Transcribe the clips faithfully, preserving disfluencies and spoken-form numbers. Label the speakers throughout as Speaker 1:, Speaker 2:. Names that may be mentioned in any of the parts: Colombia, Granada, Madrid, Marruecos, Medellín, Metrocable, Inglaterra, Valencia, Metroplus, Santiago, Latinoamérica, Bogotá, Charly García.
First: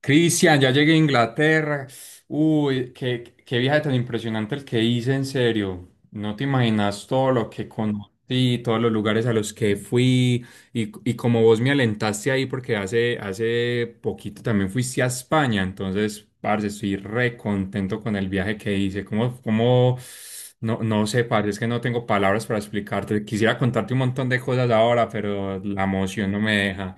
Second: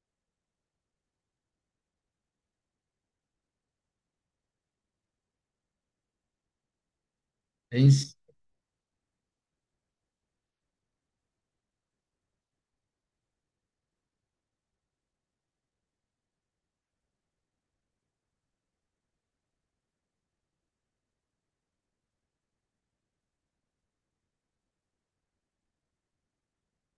Speaker 1: Cristian, ya llegué a Inglaterra. Uy, qué, qué viaje tan impresionante el que hice, en serio. No te imaginas todo lo que
Speaker 2: Ey, s-
Speaker 1: conocí, todos los lugares a los que fui y, y como vos me alentaste ahí porque hace, hace poquito también fuiste a España, entonces, parce, estoy re contento con el viaje que hice. ¿Cómo, cómo, no, no sé, parce? Es que no tengo palabras para explicarte. Quisiera contarte un montón de cosas ahora, pero la emoción no me deja.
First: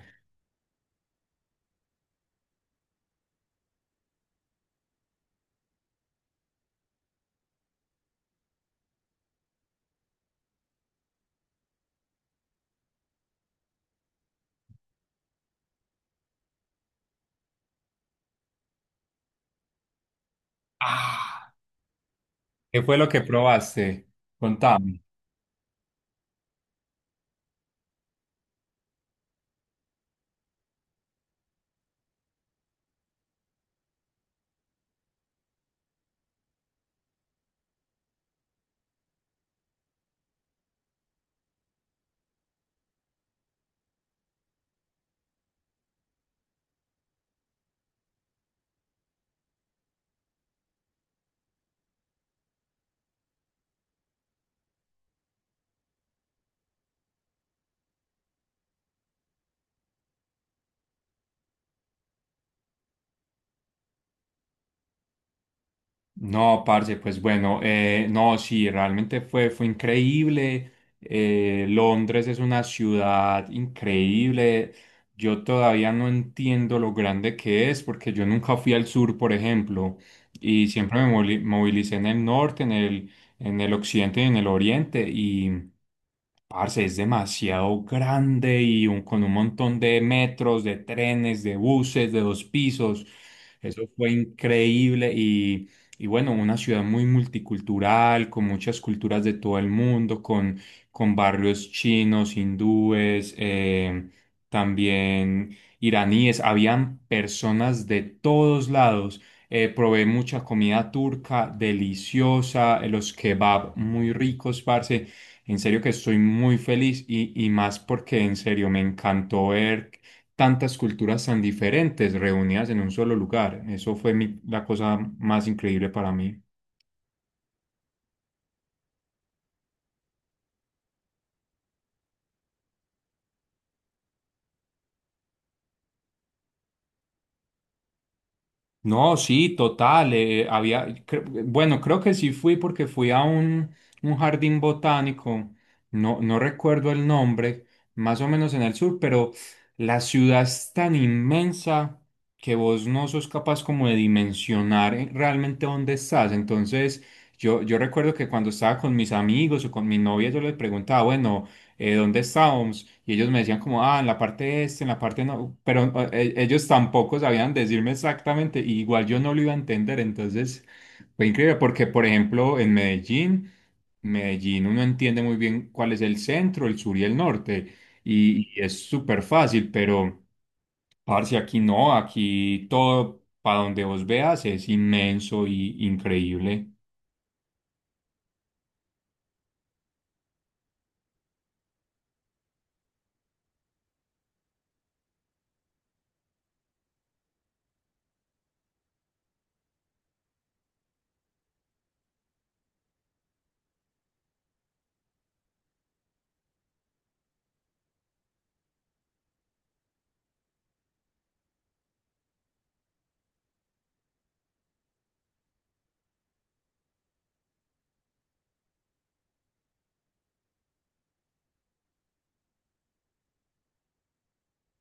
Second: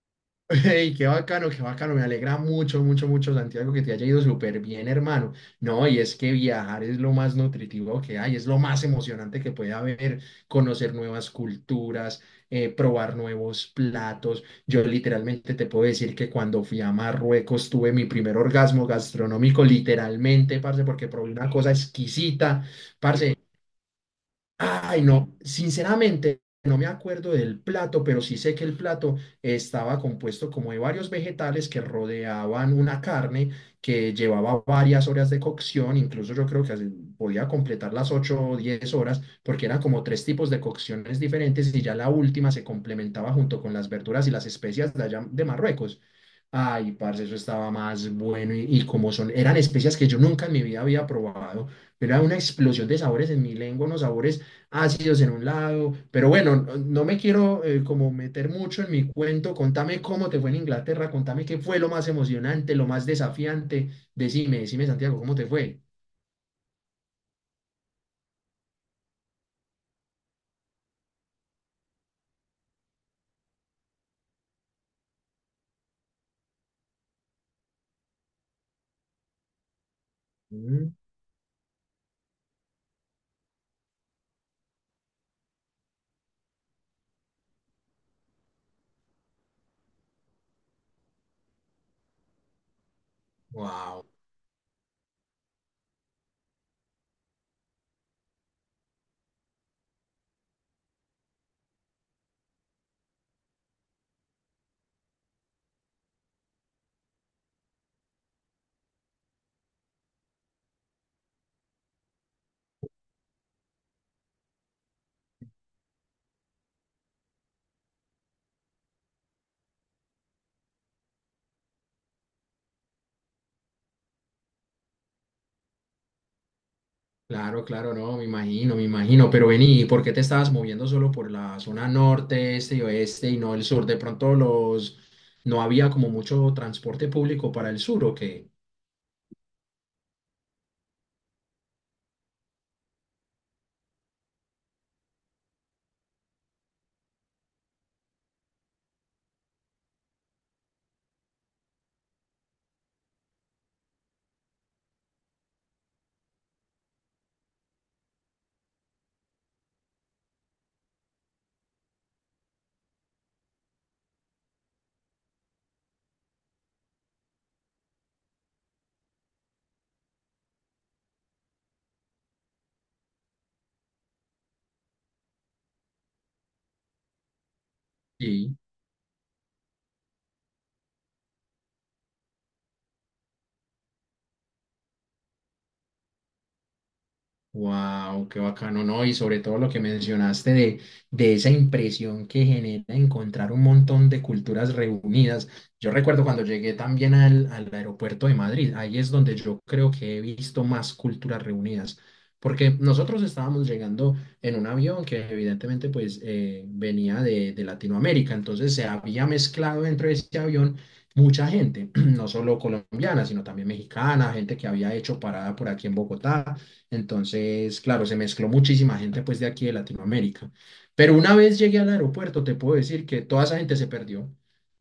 Speaker 2: ey, qué bacano, qué bacano. Me alegra mucho, mucho, mucho, Santiago, que te haya ido súper bien, hermano. No, y es que viajar es lo más nutritivo que hay, es lo más emocionante que puede haber, conocer nuevas culturas, eh, probar nuevos platos. Yo literalmente te puedo decir que cuando fui a Marruecos tuve mi primer orgasmo gastronómico, literalmente, parce, porque probé una
Speaker 1: Ah.
Speaker 2: cosa exquisita,
Speaker 1: ¿Qué fue lo que
Speaker 2: parce.
Speaker 1: probaste? Contame.
Speaker 2: Ay, no, sinceramente no me acuerdo del plato, pero sí sé que el plato estaba compuesto como de varios vegetales que rodeaban una carne que llevaba varias horas de cocción, incluso yo creo que así podía completar las ocho o diez horas, porque eran como tres tipos de cocciones diferentes y ya la última se complementaba junto con las verduras y las especias de allá de Marruecos. Ay, parce, eso estaba más bueno y, y como son, eran especias que yo nunca en mi vida había probado, era una explosión de sabores en mi lengua, unos sabores ácidos en un lado, pero bueno, no, no me quiero eh, como meter mucho en mi cuento. Contame cómo te fue en Inglaterra, contame qué fue lo más emocionante, lo más desafiante, decime, decime, Santiago, ¿cómo te fue?
Speaker 1: No, parce, pues bueno, eh, no, sí, realmente fue, fue increíble. Eh, Londres es una ciudad increíble. Yo todavía no entiendo lo grande que es porque yo nunca fui al sur, por ejemplo, y siempre me moli- movilicé en el norte, en el, en el occidente y en el oriente. Y, Parce, es demasiado grande y un- con un montón de metros, de trenes, de buses, de dos pisos. Eso
Speaker 2: Wow,
Speaker 1: fue increíble y, y bueno, una ciudad muy multicultural, con muchas culturas de todo el mundo, con, con barrios chinos, hindúes, eh, también iraníes. Habían personas de todos lados. Eh, probé mucha comida turca, deliciosa, eh, los kebab muy ricos, parce. En serio que estoy muy feliz y, y más porque en serio me encantó ver tantas culturas tan diferentes reunidas en un solo lugar. Eso fue mi- la cosa más increíble para mí.
Speaker 2: claro, claro, no, me imagino, me imagino, pero vení, ¿y por qué te estabas moviendo solo por la zona norte, este y oeste y no el sur? De pronto los, no había como mucho transporte público para el sur, ¿o qué?
Speaker 1: No, sí, total. Eh, había, cre- bueno, creo que sí fui porque fui a un, un jardín botánico, no, no recuerdo el nombre, más o menos en el sur, pero la ciudad es tan inmensa que vos no sos capaz como de dimensionar eh, realmente dónde estás. Entonces, yo, yo recuerdo que cuando estaba con mis amigos o con mi novia, yo les preguntaba, bueno, eh, ¿dónde estábamos? Y ellos me decían como, ah, en la parte este, en la parte no, pero eh, eh, ellos tampoco sabían decirme exactamente, y igual yo no lo iba a entender, entonces fue increíble porque, por ejemplo, en Medellín, Medellín uno entiende muy bien cuál es el centro, el sur y el norte, y,
Speaker 2: Sí.
Speaker 1: y es súper fácil, pero... Parce, aquí no, aquí todo para donde vos veas es inmenso y increíble.
Speaker 2: Wow, qué bacano, ¿no? Y sobre todo lo que mencionaste de, de esa impresión que genera encontrar un montón de culturas reunidas. Yo recuerdo cuando llegué también al, al aeropuerto de Madrid, ahí es donde yo creo que he visto más culturas reunidas, porque nosotros estábamos llegando en un avión que evidentemente pues eh, venía de, de Latinoamérica. Entonces se había mezclado dentro de ese avión mucha gente, no solo colombiana, sino también mexicana, gente que había hecho parada por aquí en Bogotá. Entonces, claro, se mezcló muchísima gente pues de aquí de Latinoamérica. Pero una vez llegué al aeropuerto, te puedo decir que toda esa gente se perdió.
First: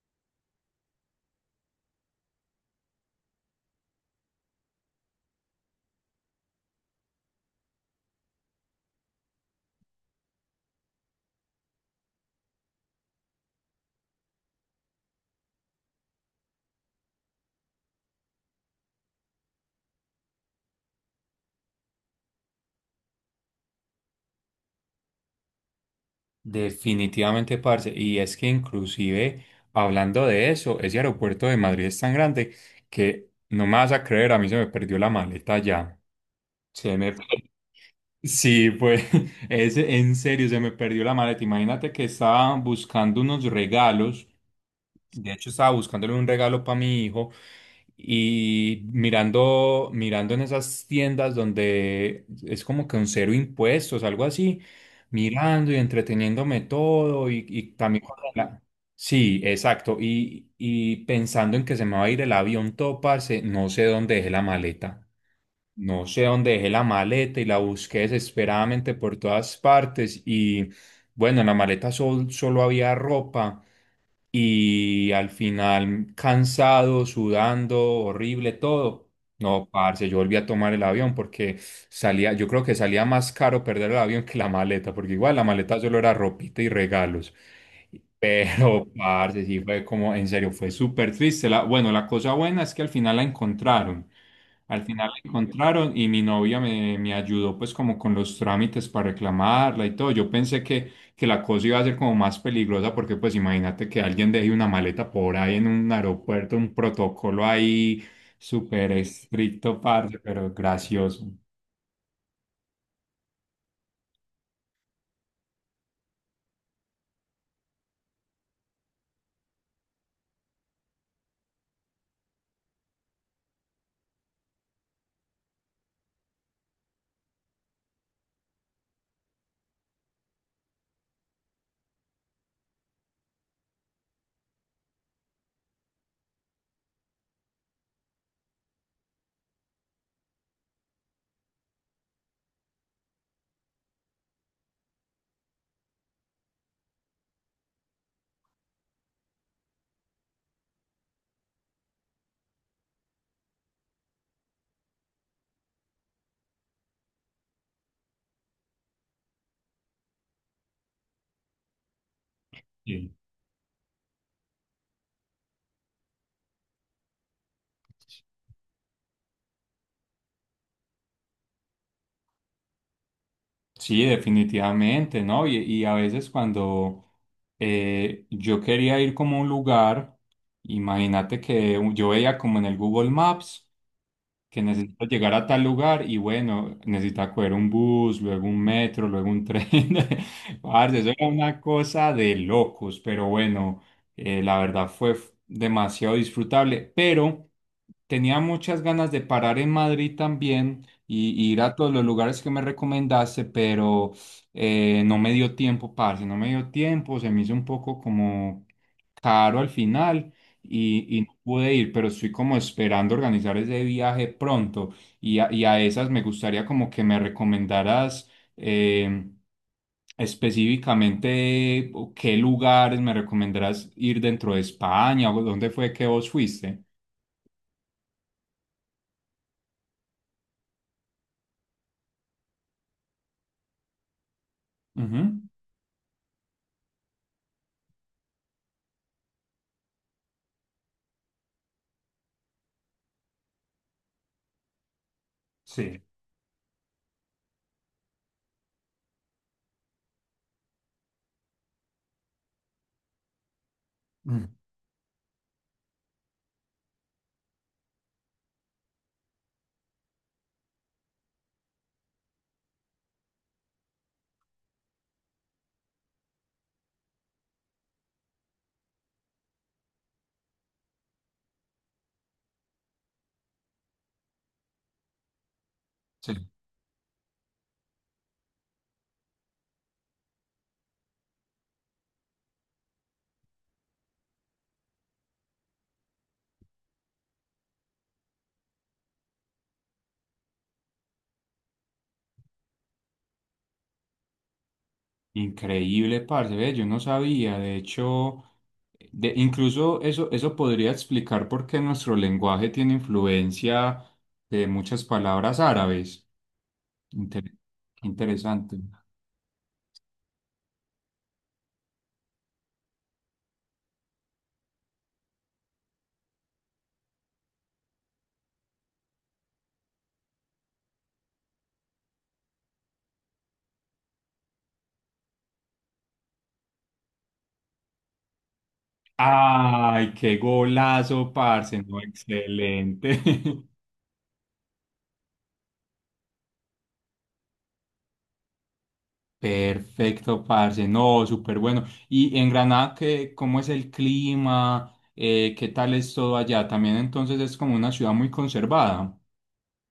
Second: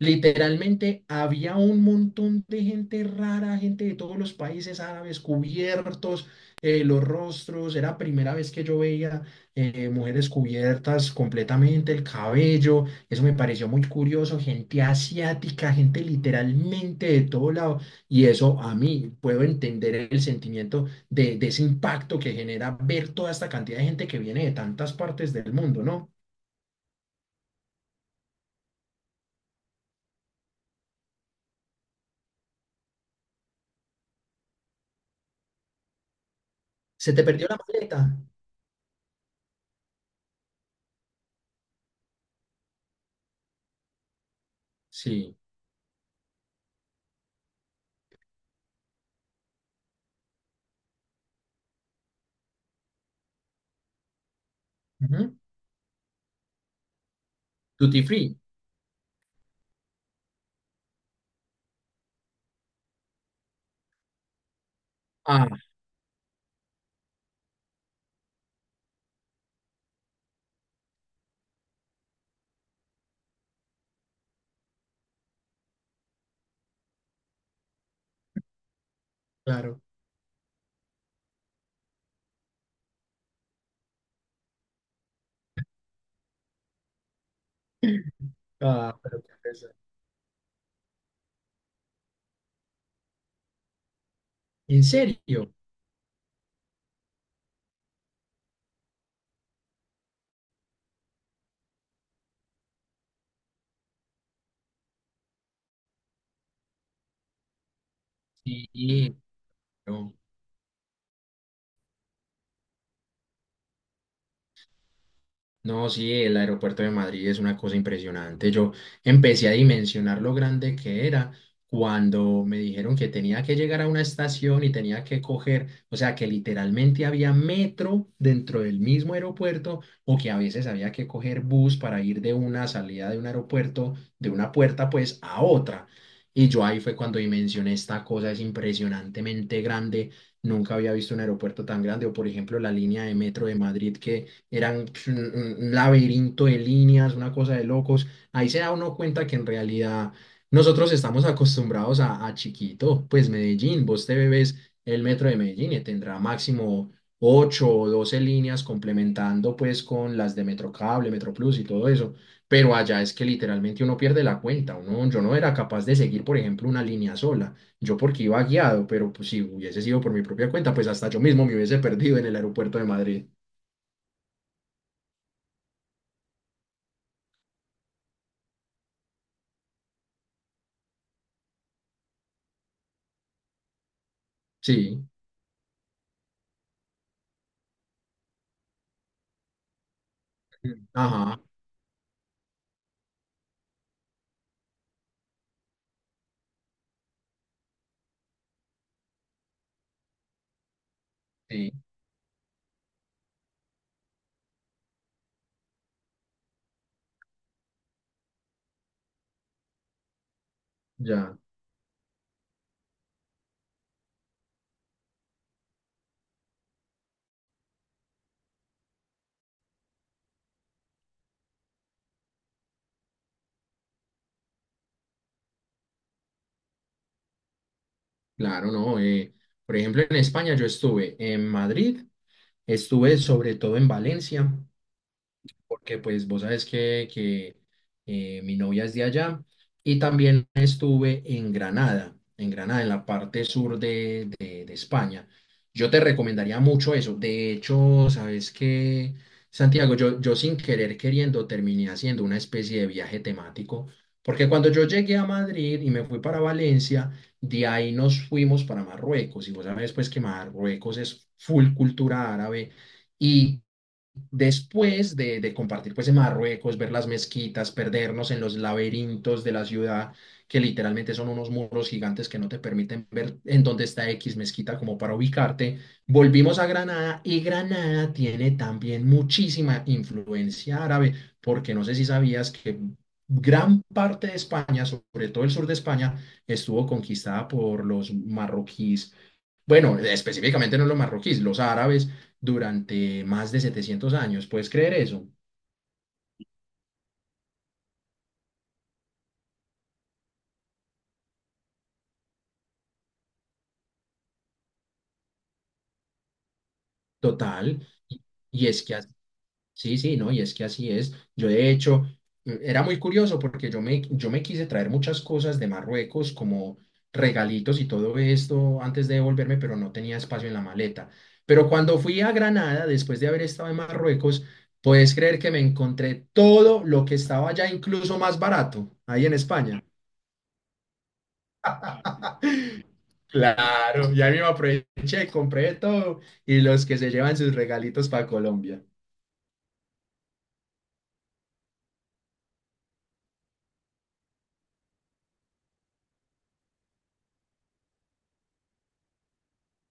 Speaker 2: Literalmente había un montón de gente rara, gente de todos los países árabes cubiertos, eh, los rostros. Era primera vez que yo veía eh, mujeres cubiertas completamente, el cabello. Eso me pareció muy curioso, gente asiática, gente literalmente de todo lado, y eso a mí puedo entender el sentimiento de, de ese impacto que genera ver toda esta cantidad de gente que viene de tantas partes del mundo, ¿no?
Speaker 1: Definitivamente, parce. Y es que inclusive, hablando de eso, ese aeropuerto de Madrid es tan grande que no me vas a creer, a mí se me perdió la maleta ya. Se
Speaker 2: ¿Se
Speaker 1: me...
Speaker 2: te perdió la maleta?
Speaker 1: Sí, pues, es, en serio, se me perdió la maleta. Imagínate que estaba buscando unos regalos, de
Speaker 2: Sí.
Speaker 1: hecho, estaba buscándole un regalo para mi hijo y mirando, mirando en esas tiendas donde es como que un cero impuestos, algo así,
Speaker 2: Ujú.
Speaker 1: mirando y entreteniéndome todo y, y también
Speaker 2: Duty
Speaker 1: con
Speaker 2: free.
Speaker 1: la- sí, exacto. Y, y pensando en que se me va a ir el avión todo, parce, no sé dónde dejé la maleta.
Speaker 2: Ah,
Speaker 1: No sé dónde dejé la maleta y la busqué desesperadamente por todas partes y bueno, en la maleta sol- solo había ropa y al final cansado, sudando, horrible, todo. No,
Speaker 2: claro.
Speaker 1: parce, yo volví a tomar el avión porque salía, yo creo que salía más caro perder el avión que la maleta, porque igual la maleta solo era ropita y regalos. Pero,
Speaker 2: Ah, pero qué
Speaker 1: parce, sí
Speaker 2: pesar.
Speaker 1: fue como, en serio, fue súper triste. La, bueno, la cosa buena es que al final la encontraron.
Speaker 2: ¿En
Speaker 1: Al final la
Speaker 2: serio?
Speaker 1: encontraron y mi novia me, me ayudó pues como con los trámites para reclamarla y todo. Yo pensé que, que la cosa iba a ser como más peligrosa porque pues imagínate que alguien deje una maleta por ahí en un aeropuerto, un protocolo ahí súper
Speaker 2: Sí,
Speaker 1: estricto,
Speaker 2: no.
Speaker 1: parce, pero gracioso.
Speaker 2: No, sí, el aeropuerto de Madrid es una cosa impresionante. Yo empecé a dimensionar lo grande que era cuando me dijeron que tenía que llegar a una estación y tenía que coger, o sea, que literalmente había metro dentro del mismo aeropuerto, o que a veces había que coger bus para ir de una salida de un aeropuerto, de una puerta pues a otra. Y yo ahí fue cuando dimensioné esta cosa: es impresionantemente grande. Nunca había visto un aeropuerto tan grande, o por ejemplo la línea de metro de Madrid, que eran pues un, un- un laberinto de líneas, una cosa de locos. Ahí se da uno cuenta que en realidad nosotros estamos acostumbrados a, a chiquito. Pues Medellín, vos te bebes el metro de Medellín y tendrá máximo ocho o doce líneas, complementando pues con las de Metrocable, Metroplus y todo eso. Pero allá
Speaker 1: Sí.
Speaker 2: es que literalmente uno pierde la cuenta. Uno, yo no era capaz de seguir, por ejemplo, una línea sola. Yo porque iba guiado, pero pues, si hubiese sido por mi propia cuenta, pues hasta yo mismo me hubiese perdido en el aeropuerto de Madrid.
Speaker 1: Sí, definitivamente, ¿no? Y, y a veces cuando eh, yo quería ir como a un lugar, imagínate que yo veía como en el Google Maps que necesito
Speaker 2: Sí.
Speaker 1: llegar a tal lugar y bueno, necesitaba coger un bus, luego un metro, luego un tren. Parce, eso
Speaker 2: Ajá,
Speaker 1: era una cosa de locos, pero bueno, eh, la verdad fue f- demasiado disfrutable, pero tenía muchas ganas de parar en Madrid también y, y ir
Speaker 2: sí,
Speaker 1: a todos los lugares que me recomendaste, pero eh, no me dio tiempo, parce, no me dio tiempo, se me hizo un poco como caro al final y, y no
Speaker 2: ya,
Speaker 1: pude ir, pero estoy como esperando organizar ese viaje pronto y a, y a esas me gustaría como que me recomendaras eh, específicamente o qué lugares me recomendarás ir dentro de España o dónde fue que vos fuiste.
Speaker 2: claro, ¿no? Eh, por ejemplo, en España yo estuve en Madrid, estuve sobre todo en Valencia,
Speaker 1: Ujú.
Speaker 2: porque pues vos sabes que, que eh, mi novia es de allá, y también estuve en Granada, en Granada, en la parte sur de, de- de España. Yo te
Speaker 1: Sí.
Speaker 2: recomendaría mucho eso. De hecho, sabes que, Santiago, yo, yo sin querer queriendo terminé haciendo una especie de viaje temático, porque
Speaker 1: Mm,
Speaker 2: cuando yo llegué a Madrid y me fui para Valencia, de ahí nos fuimos para Marruecos, y vos sabes pues que Marruecos es full cultura árabe. Y después de, de compartir pues en Marruecos, ver las mezquitas, perdernos en los laberintos de la ciudad, que literalmente son unos muros gigantes que no te permiten ver en dónde está X mezquita como para ubicarte,
Speaker 1: sí.
Speaker 2: volvimos a Granada, y Granada tiene también muchísima influencia árabe, porque no sé si sabías que gran parte de España, sobre todo el sur de España, estuvo conquistada por los marroquíes. Bueno, específicamente no los marroquíes, los árabes, durante más de setecientos años. ¿Puedes creer eso?
Speaker 1: Increíble, parce, ve, yo no sabía, de hecho, de, incluso eso, eso podría explicar por qué nuestro lenguaje tiene influencia de muchas palabras árabes. Inter-
Speaker 2: Total. Y, y
Speaker 1: Interesante.
Speaker 2: es que así, sí, sí, no, y es que así es. Yo de hecho eh, era muy curioso, porque yo me, yo me quise traer muchas cosas de Marruecos como regalitos y todo esto antes de devolverme, pero no tenía espacio en la maleta. Pero cuando fui a Granada, después de haber estado en Marruecos, puedes creer que me encontré todo lo que estaba ya incluso más barato ahí en España.
Speaker 1: Ay, qué golazo, parce, no, excelente.
Speaker 2: Claro, ya mismo aproveché, compré todo, y los que se llevan sus regalitos para Colombia.
Speaker 1: Perfecto, parce, no, súper bueno. ¿Y en Granada, qué, cómo es el clima? Eh, ¿qué tal es todo allá? También entonces es como una ciudad muy conservada.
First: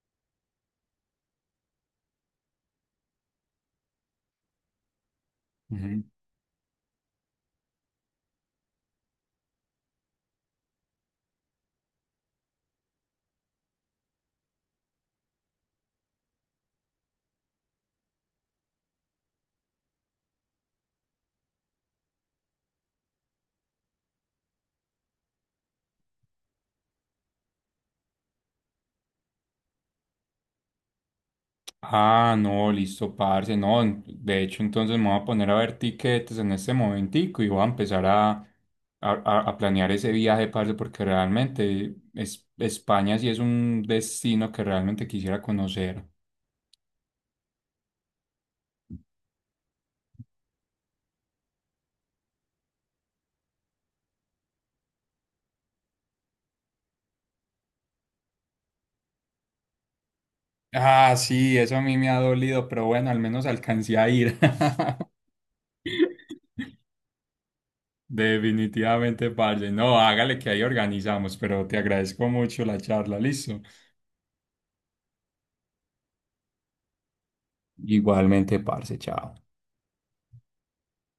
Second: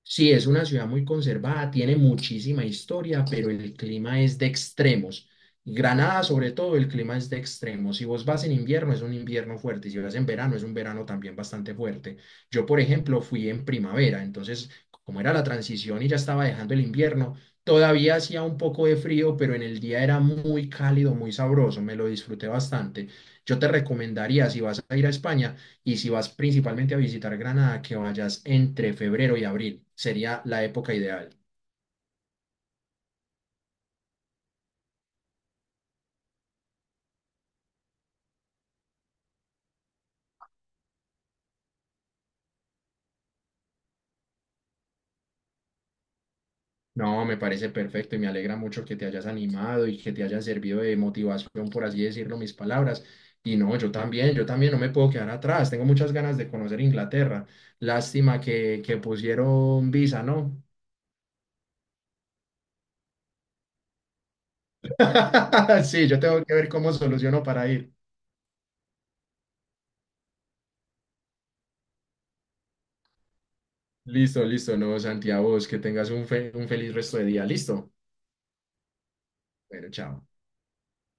Speaker 2: Sí, es una ciudad muy conservada, tiene muchísima historia, pero el clima es de extremos.
Speaker 1: Ujú.
Speaker 2: Granada, sobre todo, el clima es de extremos. Si vos vas en invierno, es un invierno fuerte. Y si vas en verano, es un verano también bastante fuerte. Yo, por ejemplo, fui en primavera, entonces, como era la transición y ya estaba dejando el invierno, todavía hacía un poco de frío, pero en el día era muy cálido, muy sabroso. Me lo disfruté bastante. Yo te recomendaría, si vas a ir a España, y si vas principalmente a visitar Granada, que vayas entre febrero y abril, sería la época ideal.
Speaker 1: Ah, no, listo, parce. No, en- de hecho, entonces me voy a poner a ver tiquetes en este momentico y voy a empezar a, a, a- a planear ese viaje, parce, porque realmente es, España sí es un destino que realmente quisiera conocer.
Speaker 2: No, me parece perfecto, y me alegra mucho que te hayas animado y que te hayan servido de motivación, por así decirlo, mis palabras. Y no, yo también, yo también no me puedo quedar atrás. Tengo muchas ganas de conocer Inglaterra. Lástima que, que pusieron visa, ¿no?
Speaker 1: Ah, sí, eso a mí me ha dolido, pero bueno, al menos alcancé a ir.
Speaker 2: Sí, yo tengo que ver cómo soluciono para ir.
Speaker 1: Definitivamente, parce. No, hágale que ahí organizamos, pero te agradezco mucho la charla, listo.
Speaker 2: Listo, listo, no, Santiago, vos que tengas un, fe- un feliz resto de día. Listo.
Speaker 1: Igualmente, parce, chao.
Speaker 2: Bueno, chao.